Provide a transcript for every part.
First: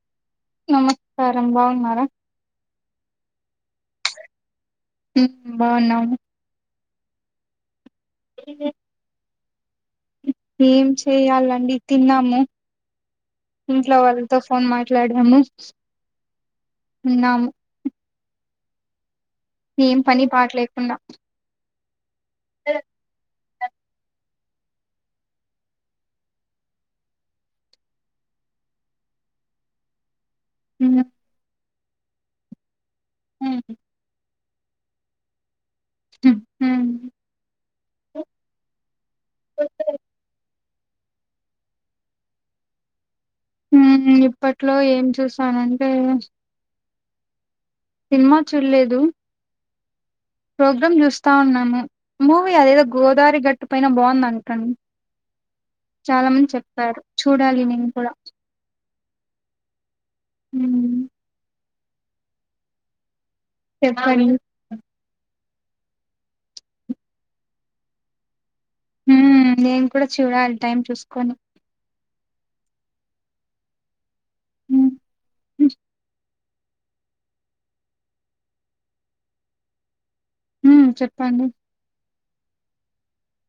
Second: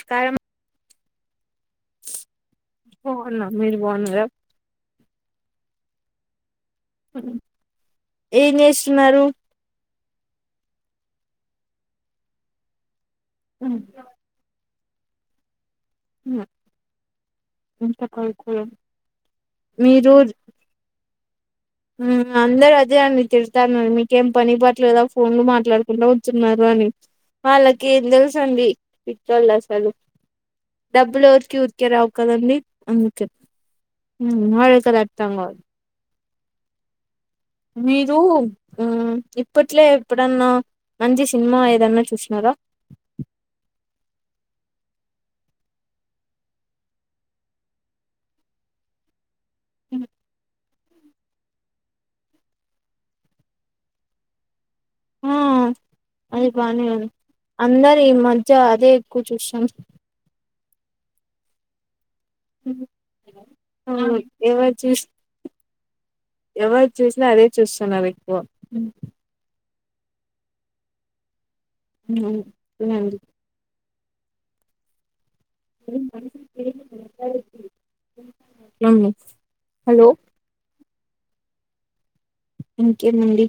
ష్కారం నమస్కారం బాగున్నారా? బాగున్నాం మీరు బాగున్నారా? హ్మ్ బాగున్నాము ఏం చేస్తున్నారు? ఏం చేయ్యాలండి తిన్నాము ఇంట్లో వాళ్ళతో ఫోన్ మా ట్లాడాము ఉన్నాము కొలుకులు ఏం పని పాట్లేకుండా ఉమ్ అందరు అదే అండి తిడ్ తాండారు మీకేం పని పాట్లేదా ఫోన్ లు మాట్లాడుకుంటా కుచ్చున్నారు అని వాళ్ళకి ఏం తెలుసు అండి పిచ్చోళ్ళ అసలు డబ్బులు ఎవ్ రికి ఊర్కే రావ్ కదండి అందుకే ఉమ్ వాళ్ళు కిి అది అర్థం కాదు హ్ము్ మీరు ఉమ్ ఇప్పట్లో ఎప్పుడన్నా మంచి సిన్మా ఏదన్నా చూస్నారా? ఉమ్ ఇప్పట్లో ఏం చూసానంటే సిన్మా చూడ్లేదు ప్రోగ్రామ్ చూస్తా ఉన్నాము. మూవీ అదేదో గోదారి గట్టు పైన బాగుందంట అండ్ ఆ అది బానే ఉంది చూడాలి నేను అందరీ కూడా మధ్య అదే కూ చూషాం ఉమ్, చెప్పండి ఎవర్ చూస్ ఎవర్ చూసినా అదే చూస్తున్నారు ఎక్కువ ఉమ్, నేను కూడా చూడాలి టైం చూస్కొని సరే అండి ఉమ్. అవును హలో ఉమ్ చెప్పండి ఇంకేమండి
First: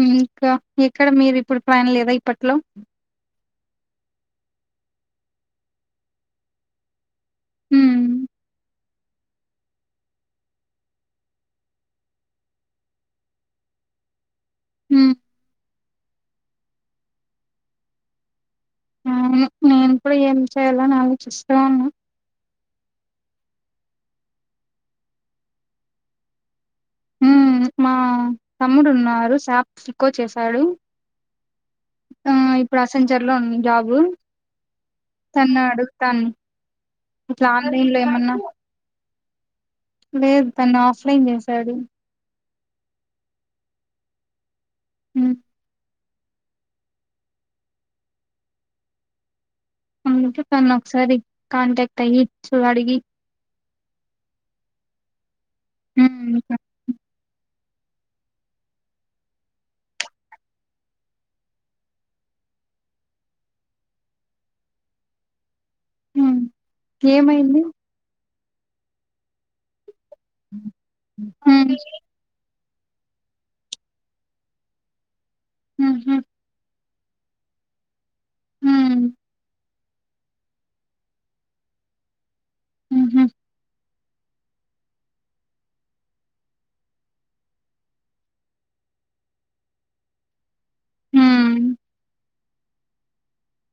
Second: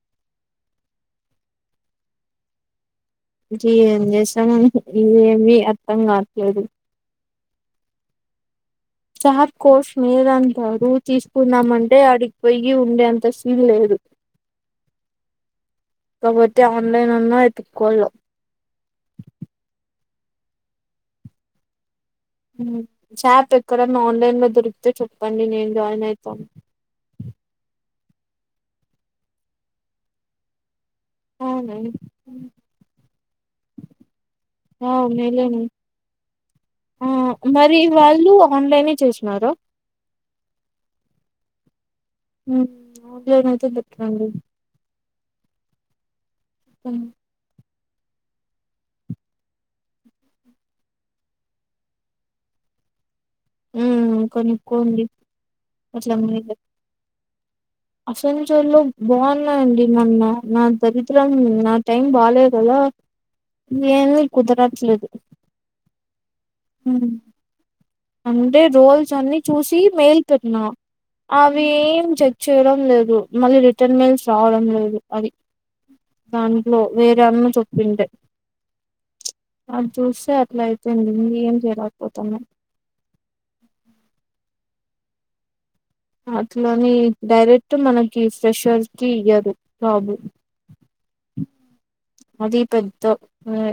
ఉమ్ ఇంకా ఎక్కడ మీరు ఇప్పుడు ప్లాన్ లేదా ఇప్పట్లో ఏం చేశ్తామండి ఏమీ అర్థం కావట్లేదు ఉమ్ చాప్ కోస్ మీదంటారు తీసుకుందామంటే ఆడిగ్పోయ్యి ఉండే అంత సీన్ లేదు ఉమ్ కాబట్టి ఆన్లైన్ అన్నా ఎతుకోవళ్ల అవును నేను కూడా ఏం చేయల్ల అని ఆలోచిస్తా ఉన్నా ఉమ్ చార్ప్ ఎక్కడ ఆన్లైన్ లో దొరికితే చెప్పండి నేన్ జాయిన్ అయితాను హ్మ్. మా తమ్ముడు ఉన్నారు షాప్స్ కో చేసాడు అవునా ఆ ఇప్పుడు అసెంచర్ లో ఉమ్ జాబు తన్ను అవును అడుగుతాను ఆ ఇట్లా మరి ఆన్లైన్ లో వాళ్ళు ఏమన్నా? ఆన్లైనే చేసినారా లేద్ తను ఆఫ్ లైన్ చేశాడు ఉమ్ ఆఫ్ లైన్ ఐతే బెటర్ అండి ఉమ్ ఉమ్ అందుకే తనను ఒకసారి కాంటాక్ట్ అయ్యి అడిగి ఉ కొనుక్కోండి ఎక్కువ మంది హ్మ్. అట్లా అసలు చాలా బాగున్నాయండి మొన్న నా దరిద్రం నా టైం బాలేదు కదా ఏమీ కుదరట్లేదు హ్మ్. ఏమైంది అంటే రోల్స్ అన్ని చూసి మేల్ పెట్టినా అవి హ్మ్. ఏం చెచ్చ చేయడం లేదు మళ్ళీ రిటర్న్ మెయిల్స్ రావడం లేదు అది హుహు. దాంట్లో వేరు అన్న చెప్పుంటే ఉ అది చూస్తే అట్లా అయితుంది ఏం చేయలేకపోతాము ఉ హు అట్లని డైరెక్ట్ మనకి ఫ్రెషర్ కి ఇయ్యారు బబు హ్మ్. అది పెద్ద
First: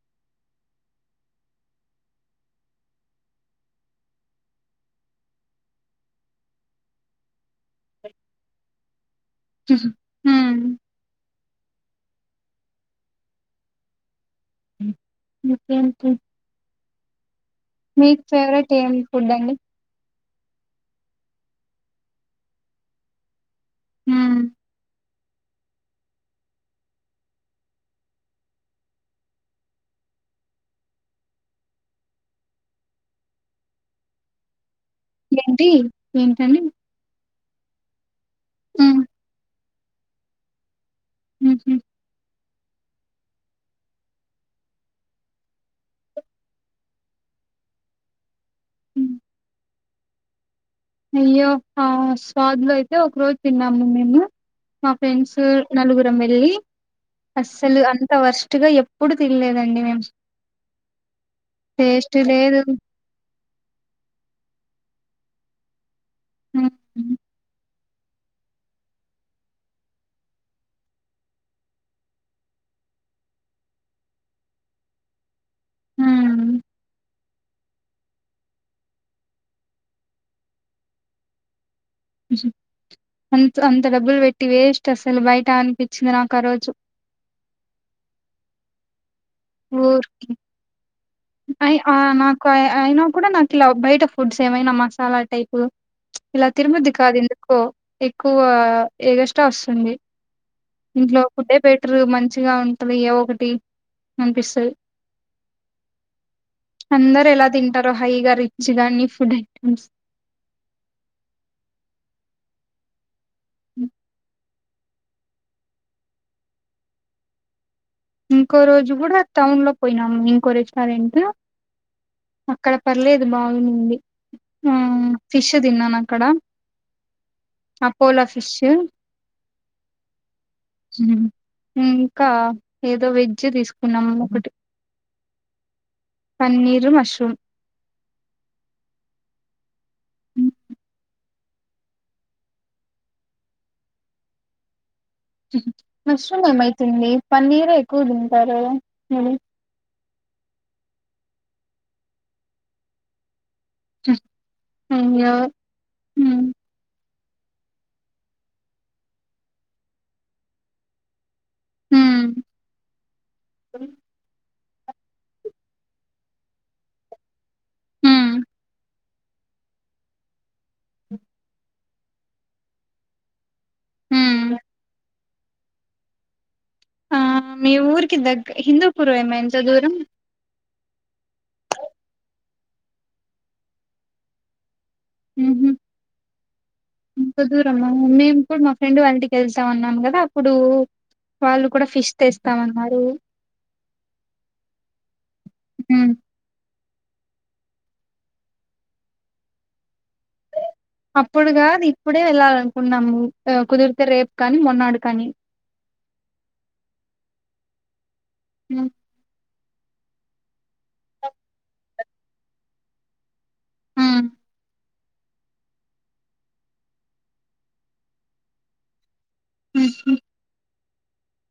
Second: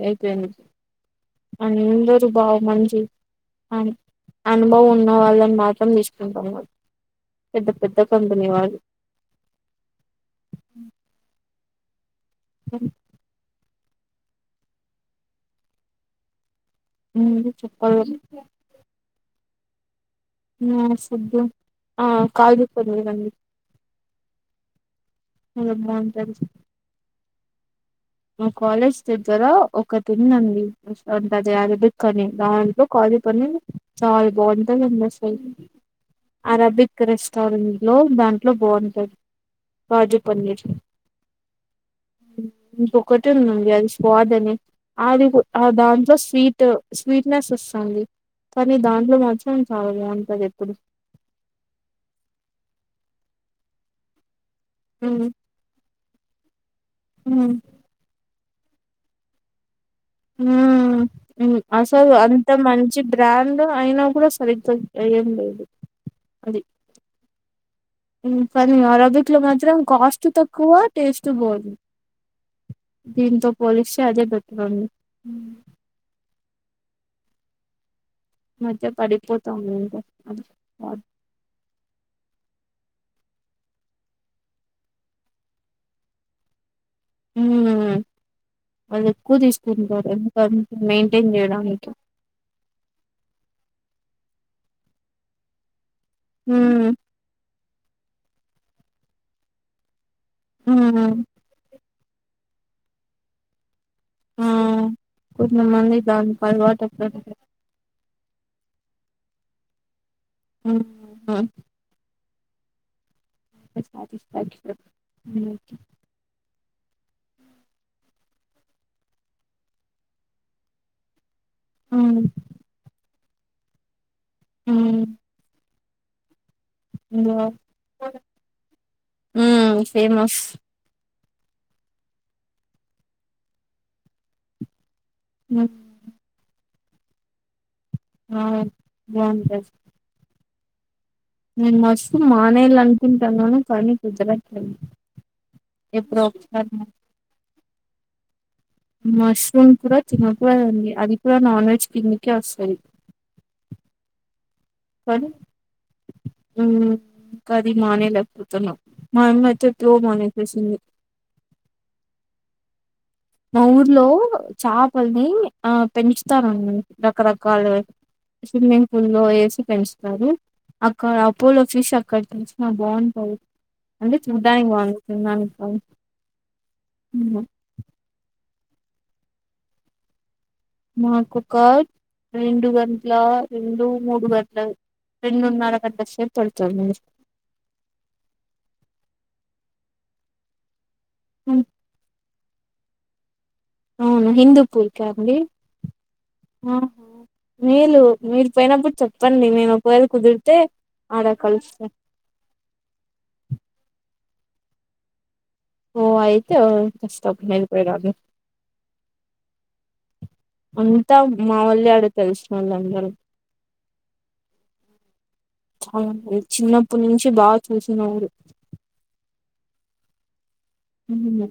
అయిపోయింది అందరు బాగా మంచి అ అనుభవం ఉన్న వాళ్ళని మాత్రం తీసుకుంటాం పెద్ద పెద్ద కంపెనీ వాళ్ళు ఉ హు ఊ అవును ఇంకేంటి ఉంది మీకు ఫేవరెట్ ఏం ఫుడ్ అండి నా ఫుడ్ కాజు పన్నీర్ అండి ఉ అద బాగుంటంది మా కాలేజ్ దగ్గర ఒక ఉంది అండి మస్తు ఉంటది అరబిక్ అని దాంట్లో అరబికని చాలా బాగుంటుంది ఏంటి? ఏంటండి? అరాబిక్ రెస్టారెంట్ దాంట్లో హ్మ్. బాగుంటది కాజు పన్నీర్ ఉ హు ఇంకో ఒకటి ఉందండి అది స్వాద్ అని అది ఆ దాంట్లో స్వీట్ స్వీట్నెస్ వస్తుంది కానీ హ్మ్. దాంట్లో మాత్రం చాలా బాగా ఉంటంది ఎప్పుడు అయ్యో ఆ స్వాద్ లో అయితే ఒక రోజు తిన్నాము మేము మా ఫ్రెండ్స్ నలుగురం వెళ్ళి మ్మ్ అస్సలు అంత వర్షం దీంట్లో ఎప్పుడు తినలేదండి మేము ఆ అసలు టేస్ట్ అంత లేదు. మంచి బ్రాండ్ అయినా కూడా సరితు ఏం లేదు అది హ్మ్. కానీ అరబిక్ లో మాత్రం కాస్ట్ తక్కువ టేస్ట్ పోదు దీంతో పోలిస్తే అదే బెటర్ అండి ఆ ఈ మధ్య పడిపోతావుంది ఉ హు అ అంత డబ్బులు పెట్టి వేస్ట్ అసలు బయట అనిపించింది నాకు ఆ రోజు ఉ అది ఎక్కువ తీసుకుంటున్నా మేను అ నాకు అయినా కూడా నాకు ఇలా బయట ఫుడ్స్ ఏమైనా మసాలా టైపు ఇలా మ్మ్ తిరుముద్ది కాద్ ఎందుకో ఎక్కువ ఏగస్ట వోస్సుంది మ్మ్ ఇంట్లో ఫుడే బెట్రూ మంచిగా ఉంటది ఏవో ఒకటి అనిపిస్తది. ఉమ్ కొందమంది దాన్ అల్ వాటైతది అందరు ఎలా తింటారో హైగా రిచ్చు దానీ ఫుడ్ ఐటమ్స్ ఉమ్ ఆ ఉహ్ ఆకి ఆకి దో ఉమ్ ఇంకో రోజు గూడా టౌన్ లో పోయినామ్ ఇంకో రెస్టారెంటు అక్కడ పర్లేదు బాఉంది ఉమ్ ఫిషుద్ దిన్నా నాక్కడ ఇంగ అపోలా ఫిషు ఉమ్ ఫేమస్ ఉమ్ ఇంకా ఏదో వెజ్జు దిసుకున్నామ్ ఒకటి ఉమ్ న్నీరు మష్రూమ్ ఆ బాఉంటే నేను మష్ రూమ్ మానేలనుకుంటననీ కానీ కుదారట్లే మాష్ రూమ్ ఏమైతుంది పన్నీకే ఎక్కు దిన్ మష్రూమ్ కూడా తినకుడదండి అది కూడా నాన్ వెజ్ కిన్దికే వస్తది కానీ అయ్యో హ్మ్ ఉమ్ కది మానేలేపోతున్నా మా అమ్మయితే తేప్పుడో మానేస్ షేశింది ఉమ్ మా ఊర్లో చేపల్ నీ ఆ పెంచ్ తరన్ రకరకల్ వి హ్మ్ స్విమ్మింగ్ పూల్లో ఏసి పెంచ్ తారు అక్కడ అపోలో ఫీష్ అక్కడ్ నిన్ చ్ నా బాఉంటాది అంటే హ్మ్. చుడాన్ కీ బాఉంటన్ తిన్ డాన్ కీ కాదు ఆ ఉమ్. మీ ఊరికి దేగ్గ హిందూపురు ఏమెంత దూరం మాక్ కోకట్ రొండు గంట్ లా రొండు మూడు గంటల్ ఉమ్ ఇంత దూరమ్మా మేమ్ కూడ్ మా ఫ్రెండ్ వాళ్ ఇంట్ కెల్స్ టానమ్ గదా అప్పుడు ఉమ్. వాళ్ళు కూడా ఫిష్ తెస్తావన్నారు ఔనా హిందూపూర్ క్యాండి హ్మ్ ఆ మీలు మీరు పోయినప్పుడు చెప్పండి నేను ఒకవేళ కుదిరితే ఆడ అప్పుడుగాదు కలుస్తా ఇప్పుడే వెళ్ళాలనుకున్నాము ఆ కుద్ ర్తే రేప్ కానీ మొన్నాడు కానీ ఓ ఐతే వోస్తబ్ హేల్ పే రాదు అ అంతా మావోళ్యాడే తెల్ సీనోల్లాందరూ ఉమ్ ఔనండి చిన్నప్ నుంచి బాగ్ తెల్ శినా ఊరు ఉమ్ హుహుమ్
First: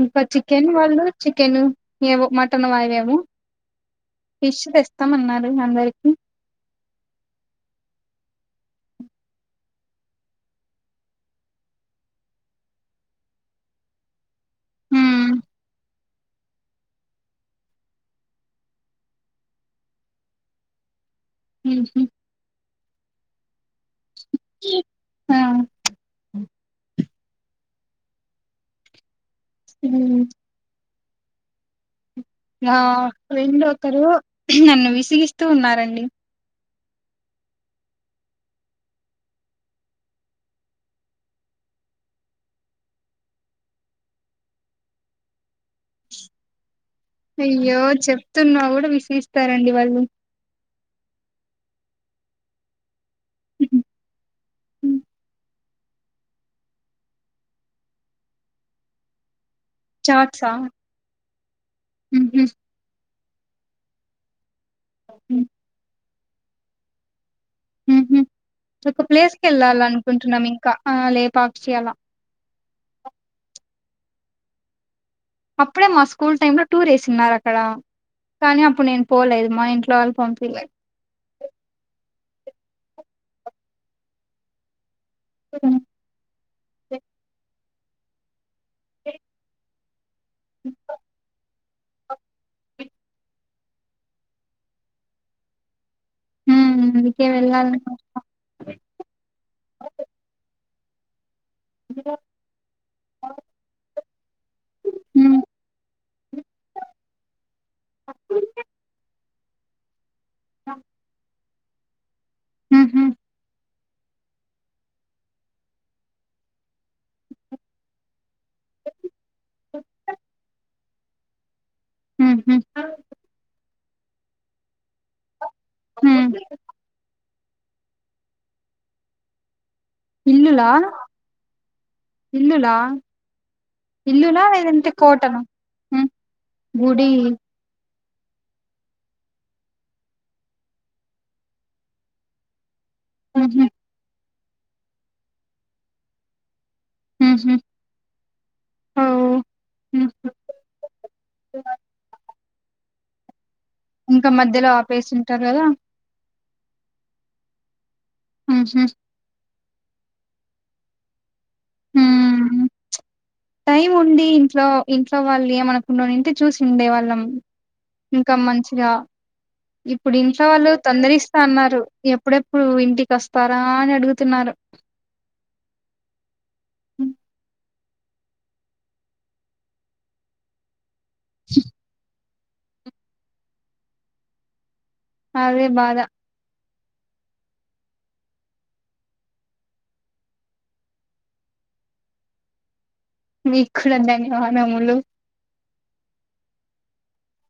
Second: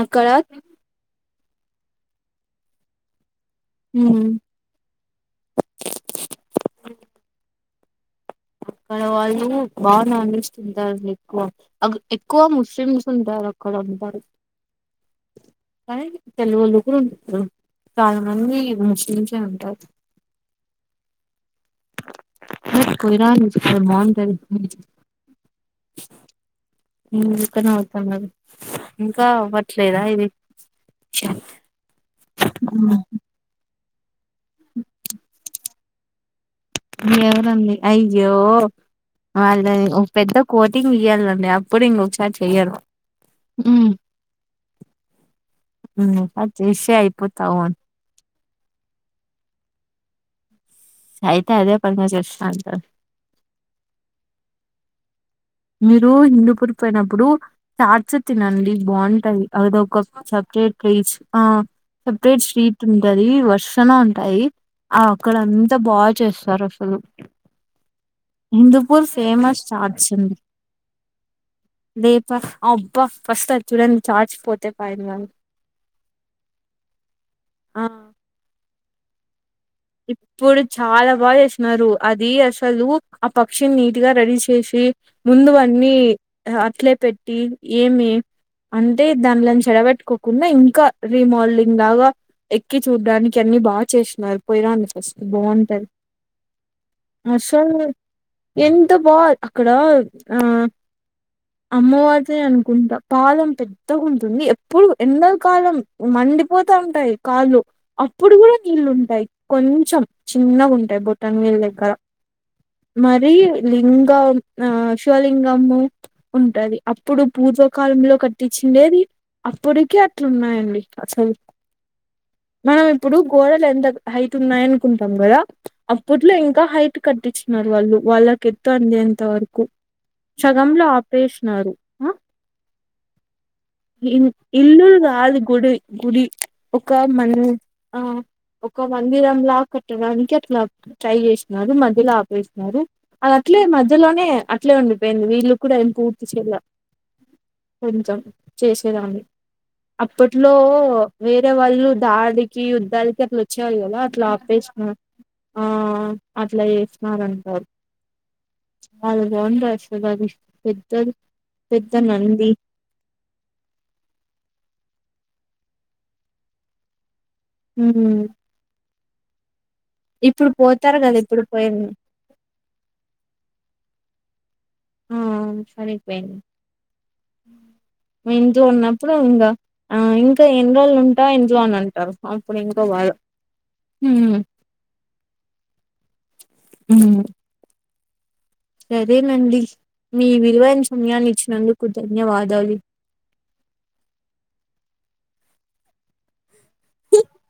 ఇంకా చికెన్ వాళ్ళు చికెను ఏవో మటన్ వాయ్ వేవో ఉమ్, ఫిషు తెస్తామన్నారు అందర్ కీ ఆ క్కడ వాళ్ళు బాగా నాన్ వెజ్ తింటారండి ఎక్కువ అగు ఎక్కువ ముస్లిమ్ సుంటారు అక్కడ పాడు హ్మ్ కానీ తెలుగోలో గూడూన్ ఉమ్ చాలా మంది ముస్లిమ్స్ యే ఉంటార్ ఉహు హట్ కో ఇరా [unintelligible] బాగుంటది ఆ ఇక్కనే అవుతాన్నారు ఇంకా అవ్వట్లేదా హ్మ్ ఇది నా ఫ్రెండ్ ఒకరు నన్ను విసిగిస్తూ ఉన్నారండి అయ్యో వాళ్ళని ఓ పెద్ద కోటింగ్ ఇయ్యాలండి అప్పుడు ఇంకొసారి చెయ్యరు మ్ మ్ అది చేస్తే అయిపోతమ తున్నా కూడా విసిగిస్తారండి వాళ్ళు అయితే అదే పనిగ చేస్త ఉంటారు మీరు హిందుపుర్ పోయినప్పుడు చార్ార్చ తినండి బాగుంటది అద ఒక చాట్సా సెపరేట్ క్రిచ్ ఆ సెపరేట్ ఉహు స్ట్రీట్ ఉం టది వర్సణ ఉంటాయి ఆ అక్కడ అంతా బాగా చేస్తారు అసలు ఉహు ఒక హిందుపూర్ ప్లేస్ కి ఫేమస్ వెళ్ళాలి చార్జ ఉంది అనుకుంటున్నాం ఇంకా ఆ లేపాక్షి అలా లేపా అ అబ్బా ఫస్ట్ అది చూడన్ చార్జ్ పోతెమాయేనే గని అప్పుడే మా స్కూల్ టైమ్ లో టూర్ వేసున్నారు అక్కడ ఆ! కానీ అప్పుడు నేను పోలేదు మా ఇంట్లో వాళ్ళు ఇప్పుడు పంపిలేదు చాలా బాగా చేస్తున్నారు అద్ ది అసలు ఆ పక్షిని నీట్ గా రెడీ చేసి ముందువన్నీ అట్లే పెట్టి ఏమి అంటే దాన్లన్ చెడబెట్టుకోకుండా ఇంకా రీమోల్డ్ లాగ ఎక్కి చూడ్డానికి అన్ని బాగా చేసినారు పోయిరండి ఫస్ట్ బాగుంటది ఉమ్ అందుకే వెళ్ళాలి అసలు ఎంత బా అక్కడ ఆ అమ్మవారిదే అనుకుంటా పాదం పెద్దగా ఉంటుంది ఇప్పుడు ఎండ ఉమ్ కాలం మండిపోతా ఉంటాయి కాళ్ళు అప్పుడు కూడా నీళ్ళు ఉంటాయి కొంచెం చిన్నగుంటాయి బుటన్ నిల్ల దగ్గర ఉహు మరి లింగం ఆ శివలింగము ఉంటది అప్పుడు పూర్వకాలంలో కట్ టిచ్చిందేది అప్పటికి అట్లున్నాయండి అసలు ఉహు మనం ఇప్పుడు గోడలు ఎంత హైట్ ఉన్నాయి అనుకుంటాం కదా అప్పట్లో ఉహు ఇంకా హైట్ కట్టించినారు వాళ్ళు వాళ్ళక్ ఎత్తు అందెంత వరకు ఇల్లులా సగంలో ఆపరేషినారు ఇల్లులా ఇ ఇల్లులా ఇల్లు లేదంటే కాదు కోటనా గుడి గుడి ఒక గుడి మన్ ఆ ఒక మందిరం లా కట్టడానికి అట్లా ట్రై చేసినారు మధ్యలో ఆపేసినారు అది అట్లే ఉహు మధ్యలోనే అట్లే ఉండిపోయింది వీళ్ళు కూడా ఎం పూర్తి చేయలే ఉహు కొంచెం ఓ చేసేదాన్ని ఉహు అప్పట్లో వేరే వాళ్ళు దడికి యుద్ధలకి అట్లో చెయ్యాలి కాద అట్లా ఇంకా మధ్యలో ఆపేసినర్ ఆపేసింటారు కదా ఆ అట్ అట్లా ఏసినారంటారు ఉహు వాళ్ళు బా దాది పెద్దది పెద్ద నంది టైమ్ ఉండి ఇంట్లో ఇంట్లో వాళ్లేమనకుండా ఉంనింటే చూసిండే వాళ్ళం ఉమ్ ఇంకా మంచిగా ఇప్పుడు ఇంట్లో వాళ్ళు పోతారు కదా ఇప్పుడు తొందరిస్తాన్నారు పోయింది ఎప్పుడెప్పుడు ఇంటికోస్తారా అని అడుగు తున్నారు ఆ సరిపోయింది ఇంట్లో ఉన్నప్పుడు ఇంకా ఆ ఇంకా ఎన్ని రోజులు ఉంటావ్ ఇంట్లో అని అంటారు అప్పుడు ఇంకో బాధ ఉమ్ అదే బాధ ఉమ్ సరేనండి మీ విలువైన సమయాన్ని ఇచ్చినందుకు ధన్యవాదాలు మీ కూడా ధన్యవాదములు ధన్యవాదాలు